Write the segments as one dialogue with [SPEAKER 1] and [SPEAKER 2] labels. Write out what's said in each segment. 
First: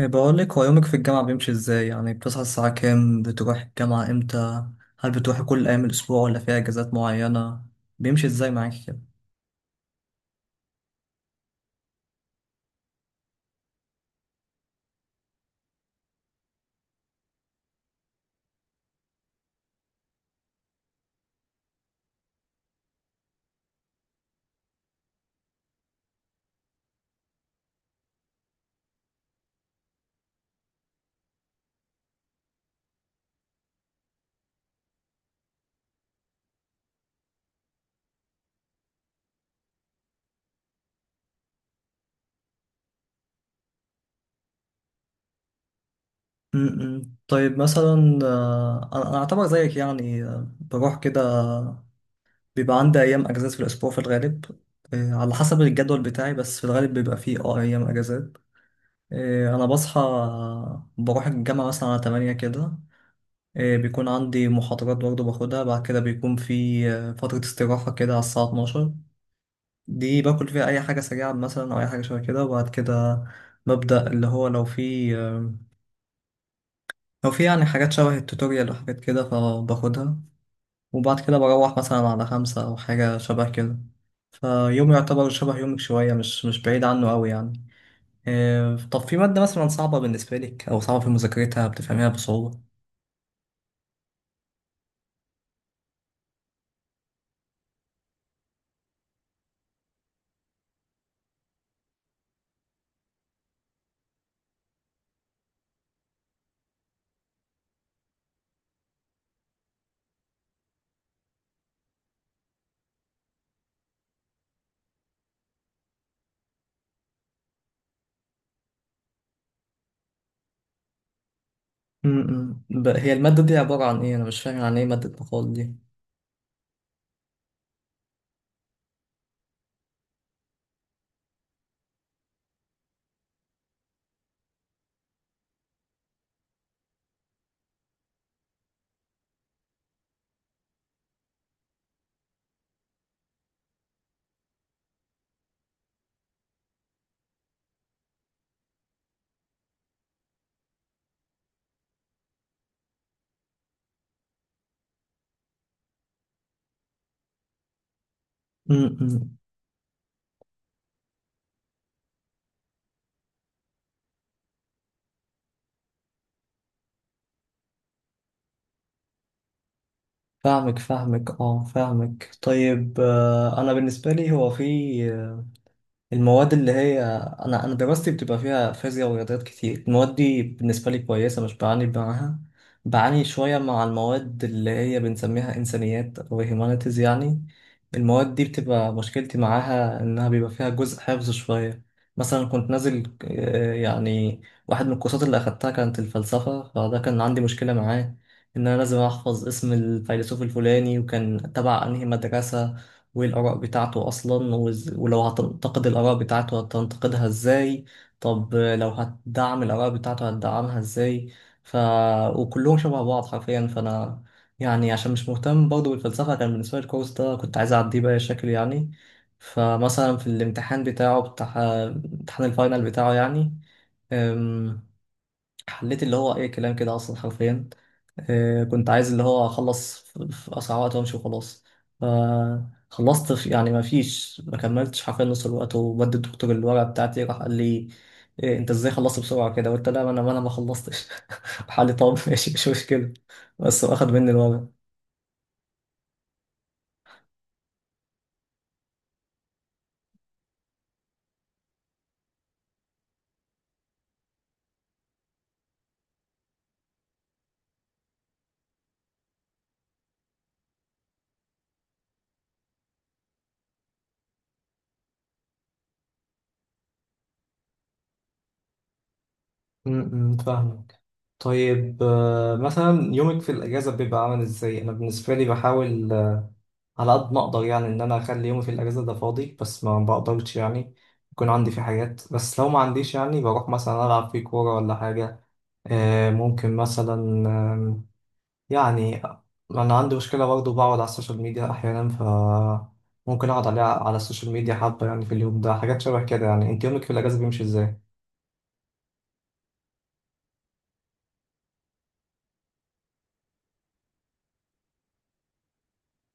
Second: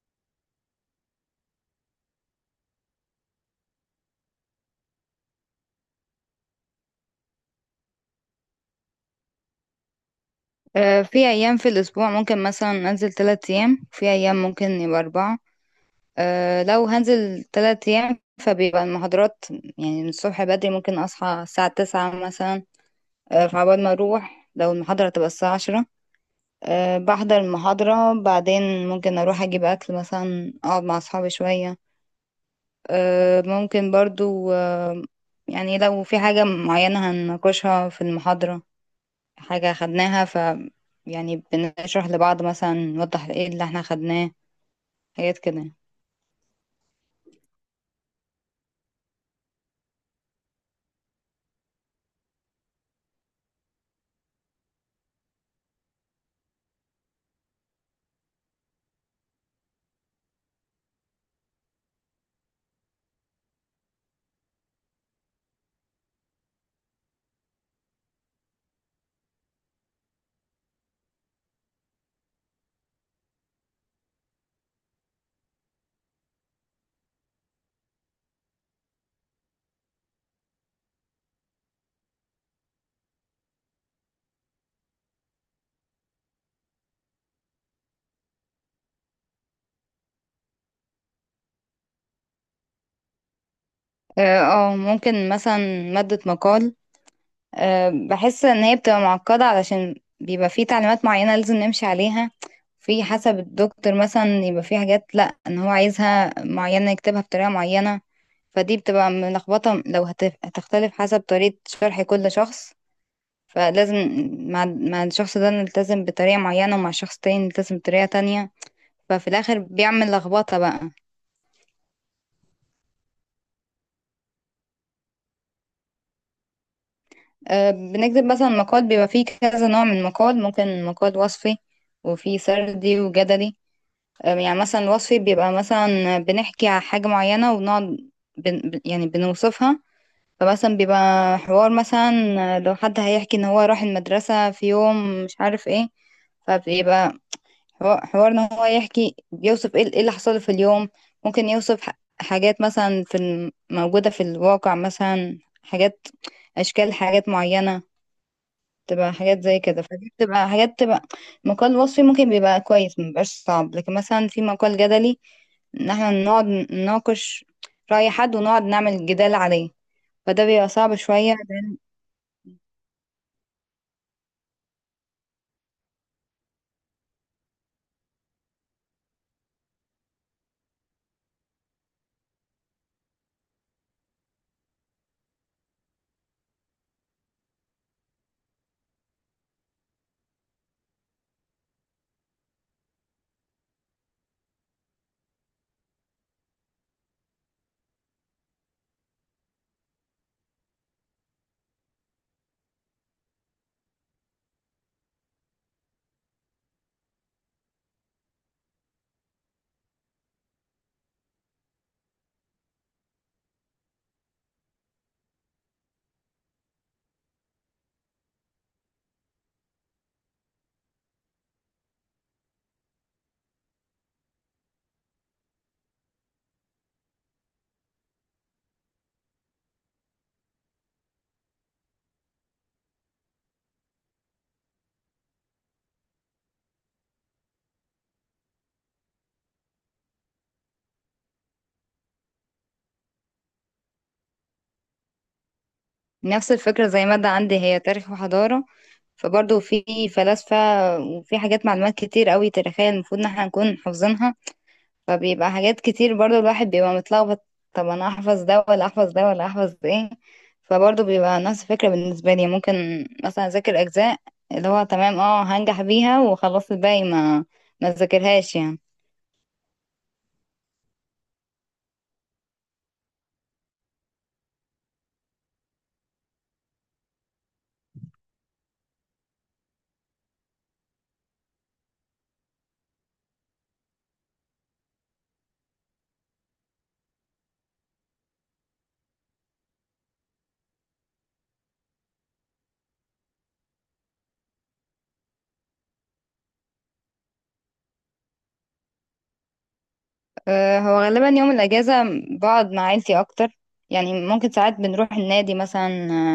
[SPEAKER 1] بقول لك، هو يومك في الجامعة بيمشي ازاي؟ يعني بتصحى الساعة كام؟ بتروح الجامعة امتى؟ هل بتروحي كل أيام الأسبوع ولا في أجازات معينة؟ بيمشي ازاي معاكي كده؟
[SPEAKER 2] في أيام في الأسبوع ممكن مثلا أنزل تلات أيام، في أيام ممكن يبقى أربعة. لو هنزل تلات أيام فبيبقى المحاضرات يعني من الصبح بدري، ممكن أصحى الساعة تسعة مثلا. فعبال ما أروح لو المحاضرة تبقى الساعة عشرة. بحضر المحاضرة، بعدين ممكن أروح أجيب أكل مثلا، أقعد مع أصحابي شوية. ممكن برضو يعني لو في حاجة معينة هنناقشها في المحاضرة، حاجة خدناها يعني بنشرح لبعض مثلا، نوضح ايه اللي احنا خدناه، حاجات كده.
[SPEAKER 1] م- م. طيب مثلا أنا أعتبر زيك، يعني بروح كده. بيبقى عندي أيام أجازات في الأسبوع في الغالب. على حسب الجدول بتاعي، بس في الغالب بيبقى فيه أيام أجازات. أنا بصحى، بروح الجامعة مثلا على تمانية كده. بيكون عندي محاضرات برضه باخدها، بعد كده بيكون في فترة استراحة كده على الساعة 12. دي باكل فيها أي حاجة سريعة مثلا، أو أي حاجة شبه كده. وبعد كده ببدأ اللي هو لو في يعني حاجات شبه التوتوريال وحاجات كده فباخدها. وبعد كده بروح مثلا على خمسة أو حاجة شبه كده. فيوم يعتبر شبه يومك شوية، مش بعيد عنه أوي يعني. طب في مادة مثلا صعبة بالنسبة لك، أو صعبة في مذاكرتها بتفهميها بصعوبة؟
[SPEAKER 2] اه. ممكن مثلا مادة مقال. بحس ان هي بتبقى معقدة، علشان بيبقى في تعليمات معينة لازم نمشي عليها. في حسب الدكتور مثلا يبقى في حاجات، لا ان هو عايزها معينة يكتبها بطريقة معينة. فدي بتبقى ملخبطة، لو هتختلف حسب طريقة شرح كل شخص. فلازم مع الشخص ده نلتزم بطريقة معينة، ومع شخص تاني نلتزم بطريقة تانية. ففي الاخر بيعمل لخبطه بقى.
[SPEAKER 1] هي المادة دي عبارة عن ايه؟ انا مش فاهم يعني ايه مادة مقال دي.
[SPEAKER 2] بنكتب مثلا مقال، بيبقى فيه كذا نوع من المقال، ممكن مقال وصفي وفي سردي وجدلي. يعني مثلا الوصفي بيبقى مثلا بنحكي على حاجه معينه، ونقعد يعني بنوصفها. فمثلا بيبقى حوار مثلا، لو حد هيحكي ان هو راح المدرسه في يوم مش عارف ايه، فبيبقى حوارنا هو يحكي بيوصف ايه، إيه اللي حصل في اليوم. ممكن يوصف حاجات مثلا في موجودة في الواقع، مثلا حاجات، أشكال، حاجات معينة. تبقى
[SPEAKER 1] امم
[SPEAKER 2] حاجات زي كده. فدي بتبقى حاجات تبقى مقال وصفي، ممكن بيبقى كويس، مبيبقاش صعب. لكن مثلا في مقال جدلي، إن احنا نقعد نناقش رأي حد ونقعد نعمل جدال عليه. فده بيبقى
[SPEAKER 1] فاهمك،
[SPEAKER 2] صعب شوية،
[SPEAKER 1] فاهمك،
[SPEAKER 2] لأن
[SPEAKER 1] فاهمك. طيب انا بالنسبة لي، هو في المواد اللي هي، انا دراستي بتبقى فيها فيزياء ورياضيات كتير. المواد دي بالنسبه لي كويسه، مش بعاني معاها. بعاني شويه مع المواد اللي هي بنسميها انسانيات او هيومانيتيز يعني. المواد دي بتبقى مشكلتي معاها انها بيبقى فيها جزء حفظ شويه. مثلا كنت نازل يعني واحد من الكورسات اللي اخدتها كانت الفلسفه، فده كان عندي مشكله معاه. ان انا لازم احفظ اسم الفيلسوف الفلاني، وكان تبع انهي مدرسه، وايه الآراء بتاعته أصلا. ولو هتنتقد الآراء بتاعته هتنتقدها ازاي؟ طب لو هتدعم الآراء بتاعته هتدعمها ازاي؟ ف وكلهم شبه بعض حرفيا. فأنا يعني عشان مش مهتم برضه بالفلسفة، كان بالنسبة لي الكورس ده كنت عايز أعديه بأي شكل يعني. فمثلا في الامتحان بتاع امتحان الفاينل بتاعه يعني، حليت اللي هو اي كلام كده اصلا حرفيا. كنت عايز اللي هو اخلص في اسرع وقت وامشي وخلاص. فخلصت في، يعني ما كملتش حرفيا نص الوقت، وبدي الدكتور الورقه بتاعتي. راح قال لي: إيه انت ازاي خلصت بسرعه كده؟ قلت: لا، ما انا ما خلصتش. راح قال لي: طب ماشي مش مشكله، بس هو اخد مني الورقه.
[SPEAKER 2] نفس الفكرة زي مادة عندي، هي تاريخ وحضارة. فبرضه في فلاسفة وفي حاجات، معلومات كتير قوي تاريخية المفروض ان احنا نكون حافظينها. فبيبقى حاجات كتير، برضه الواحد بيبقى متلخبط. طب انا احفظ ده ولا احفظ ده ولا احفظ ده ايه؟ فبرضه بيبقى نفس الفكرة بالنسبة لي. ممكن مثلا اذاكر اجزاء اللي هو تمام، اه هنجح بيها وخلاص، الباقي ما ذاكرهاش يعني.
[SPEAKER 1] فاهمك. طيب مثلا يومك في الأجازة بيبقى عامل إزاي؟ أنا بالنسبة لي بحاول على قد ما اقدر يعني ان انا اخلي يومي في الاجازه ده فاضي، بس ما بقدرش يعني يكون عندي في حاجات. بس لو ما عنديش يعني بروح مثلا العب في كوره ولا حاجه. ممكن مثلا آم، يعني انا عندي مشكله برضه بقعد على السوشيال ميديا احيانا. ممكن اقعد عليها على السوشيال ميديا حبه يعني في اليوم ده، حاجات شبه كده. يعني انت يومك في الاجازه بيمشي ازاي؟
[SPEAKER 2] هو غالبا يوم الاجازة بقعد مع عيلتي اكتر. يعني ممكن ساعات بنروح النادي مثلا،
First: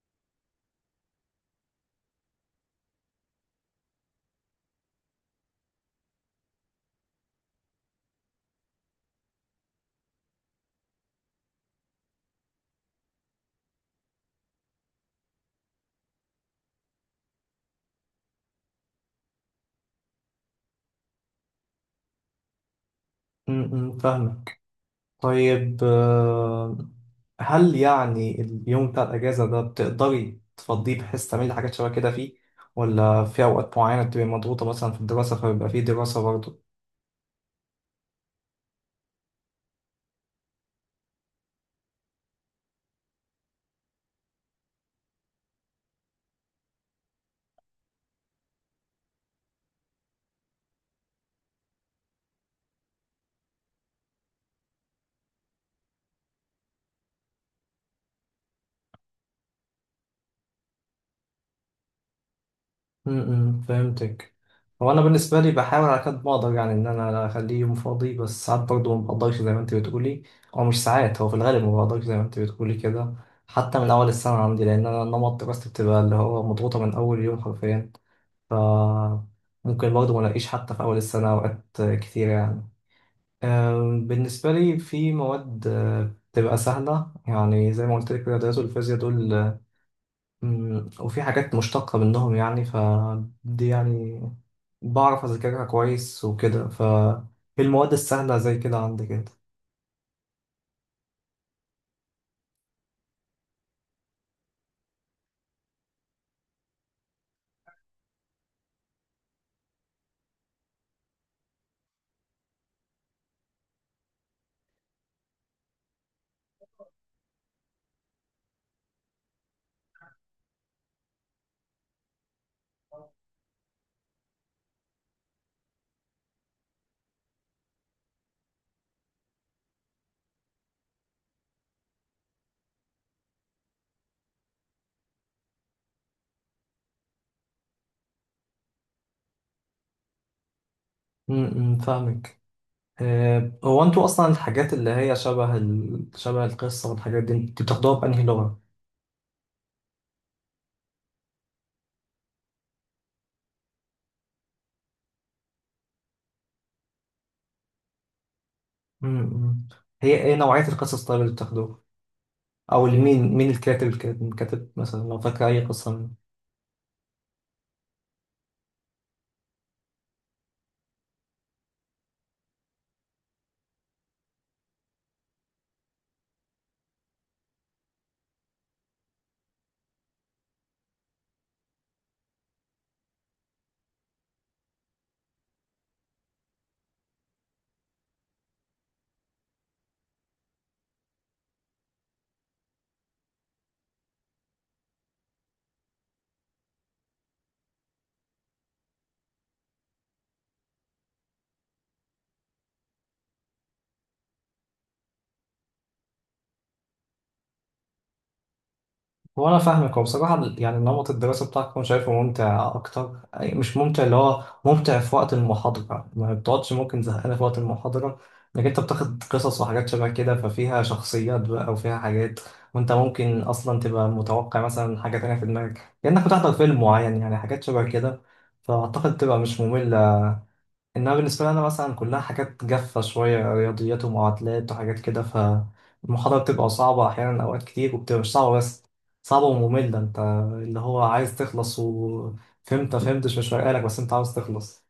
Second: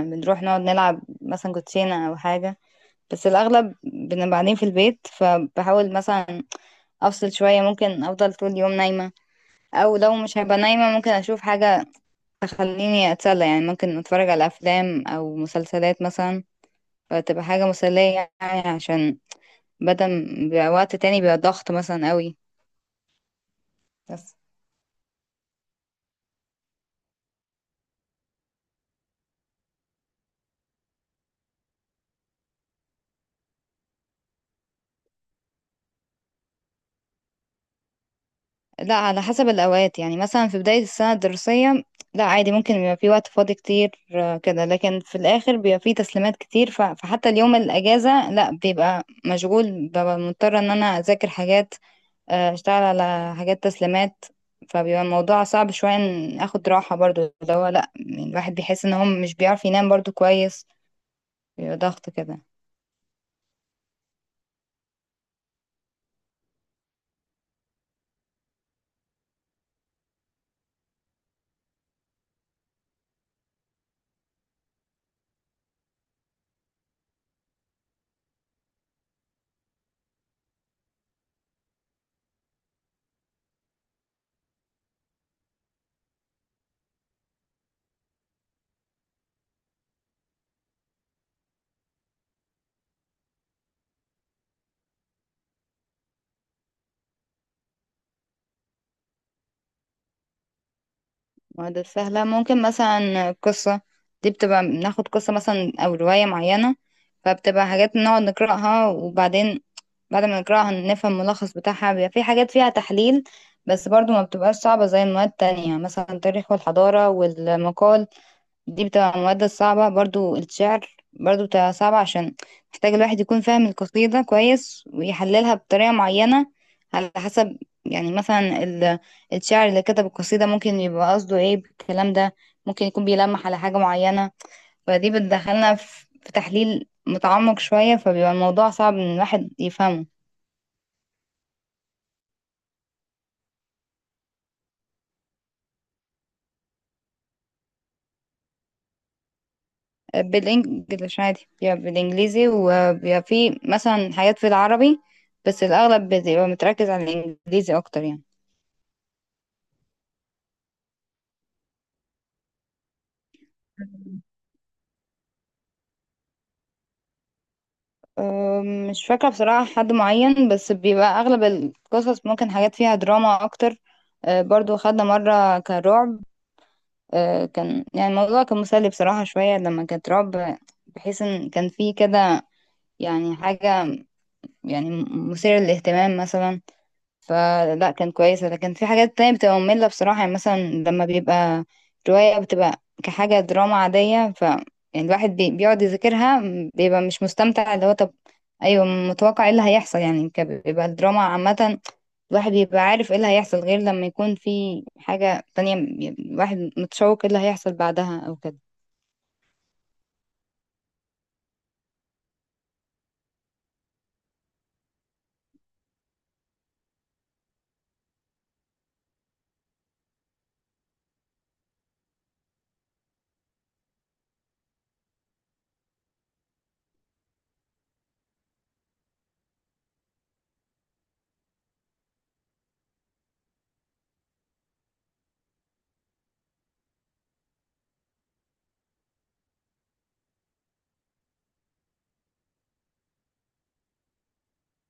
[SPEAKER 2] بنروح نقعد نلعب مثلا كوتشينة او حاجة. بس الأغلب بنبقى قاعدين في البيت، فبحاول مثلا أفصل شوية. ممكن أفضل طول اليوم نايمة، أو لو مش هبقى نايمة ممكن أشوف حاجة تخليني أتسلى. يعني ممكن أتفرج على أفلام أو مسلسلات مثلا، فتبقى حاجة مسلية يعني، عشان بدل ما بيبقى وقت تاني بيبقى ضغط مثلا قوي. بس
[SPEAKER 1] فاهمه. طيب هل يعني اليوم بتاع الأجازة ده بتقدري تفضيه بحيث تعملي حاجات شبه كده فيه، ولا في أوقات معينة بتبقي مضغوطة مثلا في الدراسة فبيبقى فيه دراسة برضه؟
[SPEAKER 2] لا، على حسب الأوقات. يعني مثلا في بداية السنة الدراسية، لا عادي ممكن يبقى في وقت فاضي كتير كده. لكن في الآخر بيبقى في تسليمات كتير، فحتى اليوم الأجازة لا، بيبقى مشغول. ببقى مضطرة إن أنا أذاكر حاجات، أشتغل على حاجات تسليمات. فبيبقى الموضوع صعب شوية إن أخد راحة برضو، اللي هو لا يعني الواحد بيحس إن هو مش بيعرف ينام برضو كويس. بيبقى ضغط كده.
[SPEAKER 1] فهمتك. هو أنا بالنسبة لي بحاول على قد ما أقدر يعني إن أنا أخليه يوم فاضي، بس ساعات برضه ما بقدرش زي ما أنت بتقولي. أو مش ساعات، هو في الغالب ما بقدرش زي ما أنت بتقولي كده، حتى من أول السنة عندي، لأن أنا نمط دراستي بتبقى اللي هو مضغوطة من أول يوم حرفيا. ف ممكن برضه ما الاقيش حتى في اول السنه اوقات كتير يعني. بالنسبه لي في مواد بتبقى سهله، يعني زي ما قلت لك الرياضيات والفيزياء دول، وفي حاجات مشتقه منهم يعني، فدي يعني بعرف اذاكرها كويس وكده. المواد السهله زي كده عندي كده.
[SPEAKER 2] معادلة سهلة ممكن مثلا قصة. دي بتبقى بناخد قصة مثلا أو رواية معينة، فبتبقى حاجات نقعد نقرأها. وبعدين بعد ما نقرأها نفهم الملخص بتاعها، بيبقى في حاجات فيها تحليل. بس برضو ما بتبقاش صعبة زي المواد التانية، مثلا التاريخ والحضارة والمقال. دي بتبقى المواد الصعبة. برضو الشعر برضو بتبقى صعبة، عشان محتاج الواحد يكون فاهم القصيدة كويس، ويحللها بطريقة معينة، على حسب يعني مثلا الشاعر اللي كتب القصيدة ممكن يبقى قصده ايه بالكلام ده. ممكن يكون بيلمح على حاجة معينة. فدي بتدخلنا في تحليل متعمق شوية، فبيبقى الموضوع صعب ان الواحد يفهمه.
[SPEAKER 1] م. فاهمك. هو انتوا اصلا الحاجات اللي هي شبه القصه والحاجات دي، انتوا بتاخدوها بانهي لغه؟
[SPEAKER 2] بالانجلش عادي، بيبقى بالانجليزي، وبيبقى فيه مثلا حاجات في العربي، بس الأغلب بيبقى متركز على الإنجليزي أكتر يعني.
[SPEAKER 1] م. هي ايه نوعيه القصص طيب اللي بتاخدوها؟ او مين الكاتب كاتب مثلا، لو فاكر اي قصه منه.
[SPEAKER 2] مش فاكرة بصراحة حد معين، بس بيبقى أغلب القصص ممكن حاجات فيها دراما أكتر. برضو خدنا مرة كان رعب. كان يعني الموضوع كان مسلي بصراحة شوية لما كانت رعب، بحيث إن كان فيه كده يعني حاجة، يعني مثيرة للاهتمام مثلا. فلا كان كويس. لكن في حاجات تانية بتبقى مملة بصراحة، يعني مثلا لما بيبقى رواية بتبقى كحاجة دراما عادية. يعني الواحد بيقعد يذاكرها، بيبقى مش مستمتع. اللي هو طب ايوه، متوقع ايه اللي هيحصل يعني، بيبقى الدراما عامة، الواحد بيبقى عارف ايه اللي هيحصل، غير لما يكون في حاجة تانية يعني الواحد متشوق ايه اللي هيحصل بعدها او كده.
[SPEAKER 1] هو انا فاهمك. هو بصراحه يعني نمط الدراسه بتاعك انا شايفه ممتع اكتر، مش ممتع، اللي هو ممتع في وقت المحاضره، ما بتقعدش ممكن زهقانه في وقت المحاضره، انك انت بتاخد قصص وحاجات شبه كده، ففيها شخصيات بقى وفيها حاجات، وانت ممكن اصلا تبقى متوقع مثلا حاجه تانية في دماغك، كانك بتحضر فيلم معين يعني، حاجات شبه كده. فاعتقد تبقى مش ممله. انها بالنسبه لي انا مثلا، كلها حاجات جافه شويه، رياضيات ومعادلات وحاجات كده، فالمحاضره بتبقى صعبه احيانا اوقات كتير، وبتبقى مش صعبه بس، صعبه وممله. انت اللي هو عايز تخلص، وفهمت فهمتش مش فارقه لك، بس انت عاوز تخلص.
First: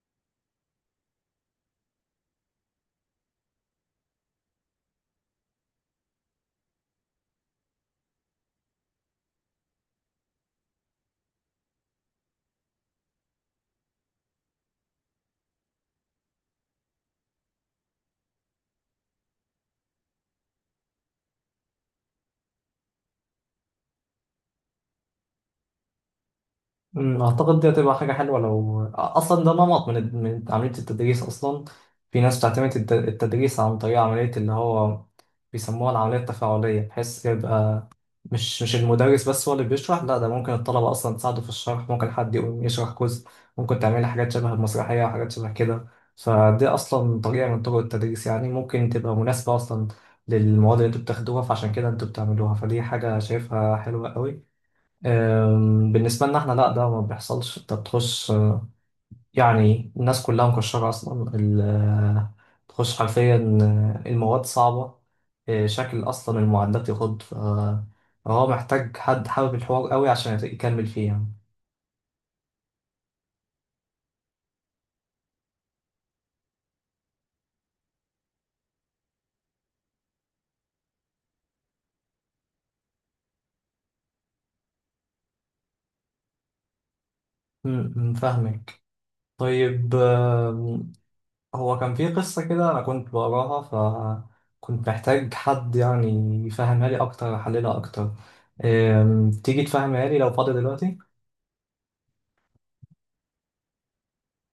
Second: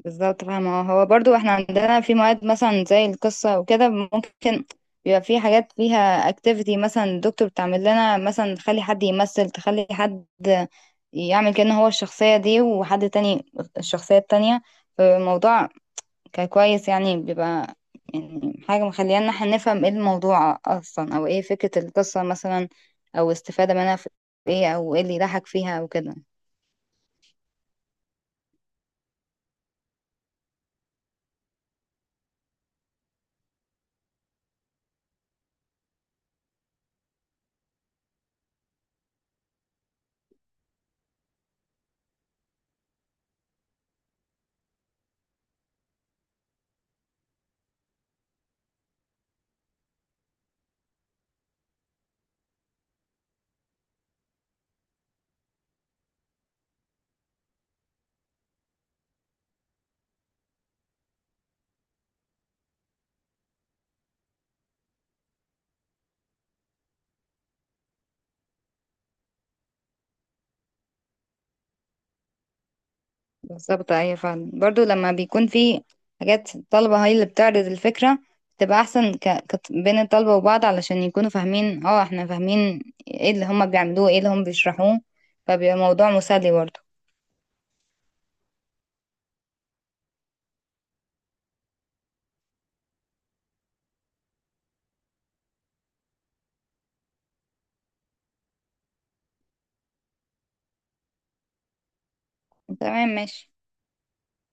[SPEAKER 2] بالظبط، فاهمة. هو برضو احنا عندنا في مواد مثلا زي القصة وكده، ممكن بيبقى في حاجات فيها اكتيفيتي. مثلا الدكتور بتعمل لنا مثلا، تخلي حد يمثل، تخلي حد يعمل كأنه هو الشخصية دي، وحد تاني الشخصية التانية. فالموضوع كان كويس يعني. بيبقى يعني حاجة مخلينا احنا نفهم ايه الموضوع اصلا، او ايه فكرة القصة مثلا، او استفادة منها في ايه، او ايه اللي يضحك فيها او كده.
[SPEAKER 1] اعتقد دي هتبقى حاجه حلوه لو اصلا ده نمط من عمليه التدريس اصلا. في ناس بتعتمد التدريس عن طريق عمليه اللي هو بيسموها العملية التفاعلية، بحيث يبقى مش المدرس بس هو اللي بيشرح، لا ده ممكن الطلبة أصلا تساعده في الشرح، ممكن حد يقوم يشرح جزء، ممكن تعملي حاجات شبه المسرحية وحاجات شبه كده. فدي أصلا طريقة من طرق التدريس يعني، ممكن تبقى مناسبة أصلا للمواد اللي انتوا بتاخدوها، فعشان كده انتوا بتعملوها، فدي حاجة شايفها حلوة قوي. بالنسبة لنا احنا لا، ده ما بيحصلش. انت بتخش يعني الناس كلها مكشرة أصلا. تخش حرفيا، المواد صعبة، شكل أصلا المعدات يخض. فهو محتاج حد حابب الحوار قوي عشان يكمل فيه يعني.
[SPEAKER 2] بالظبط ايوه، فعلا. برضو لما بيكون في حاجات الطلبة هي اللي بتعرض الفكرة، بتبقى احسن بين الطلبة وبعض، علشان يكونوا فاهمين احنا فاهمين ايه اللي هما بيعملوه، ايه اللي هما بيشرحوه. فبيبقى موضوع مسلي برضو.
[SPEAKER 1] م. فاهمك. طيب هو كان في قصة كده أنا كنت بقراها، فكنت محتاج حد يعني يفهمها لي أكتر، يحللها أكتر. تيجي تفهمها لي لو فاضي دلوقتي؟
[SPEAKER 2] تمام ماشي.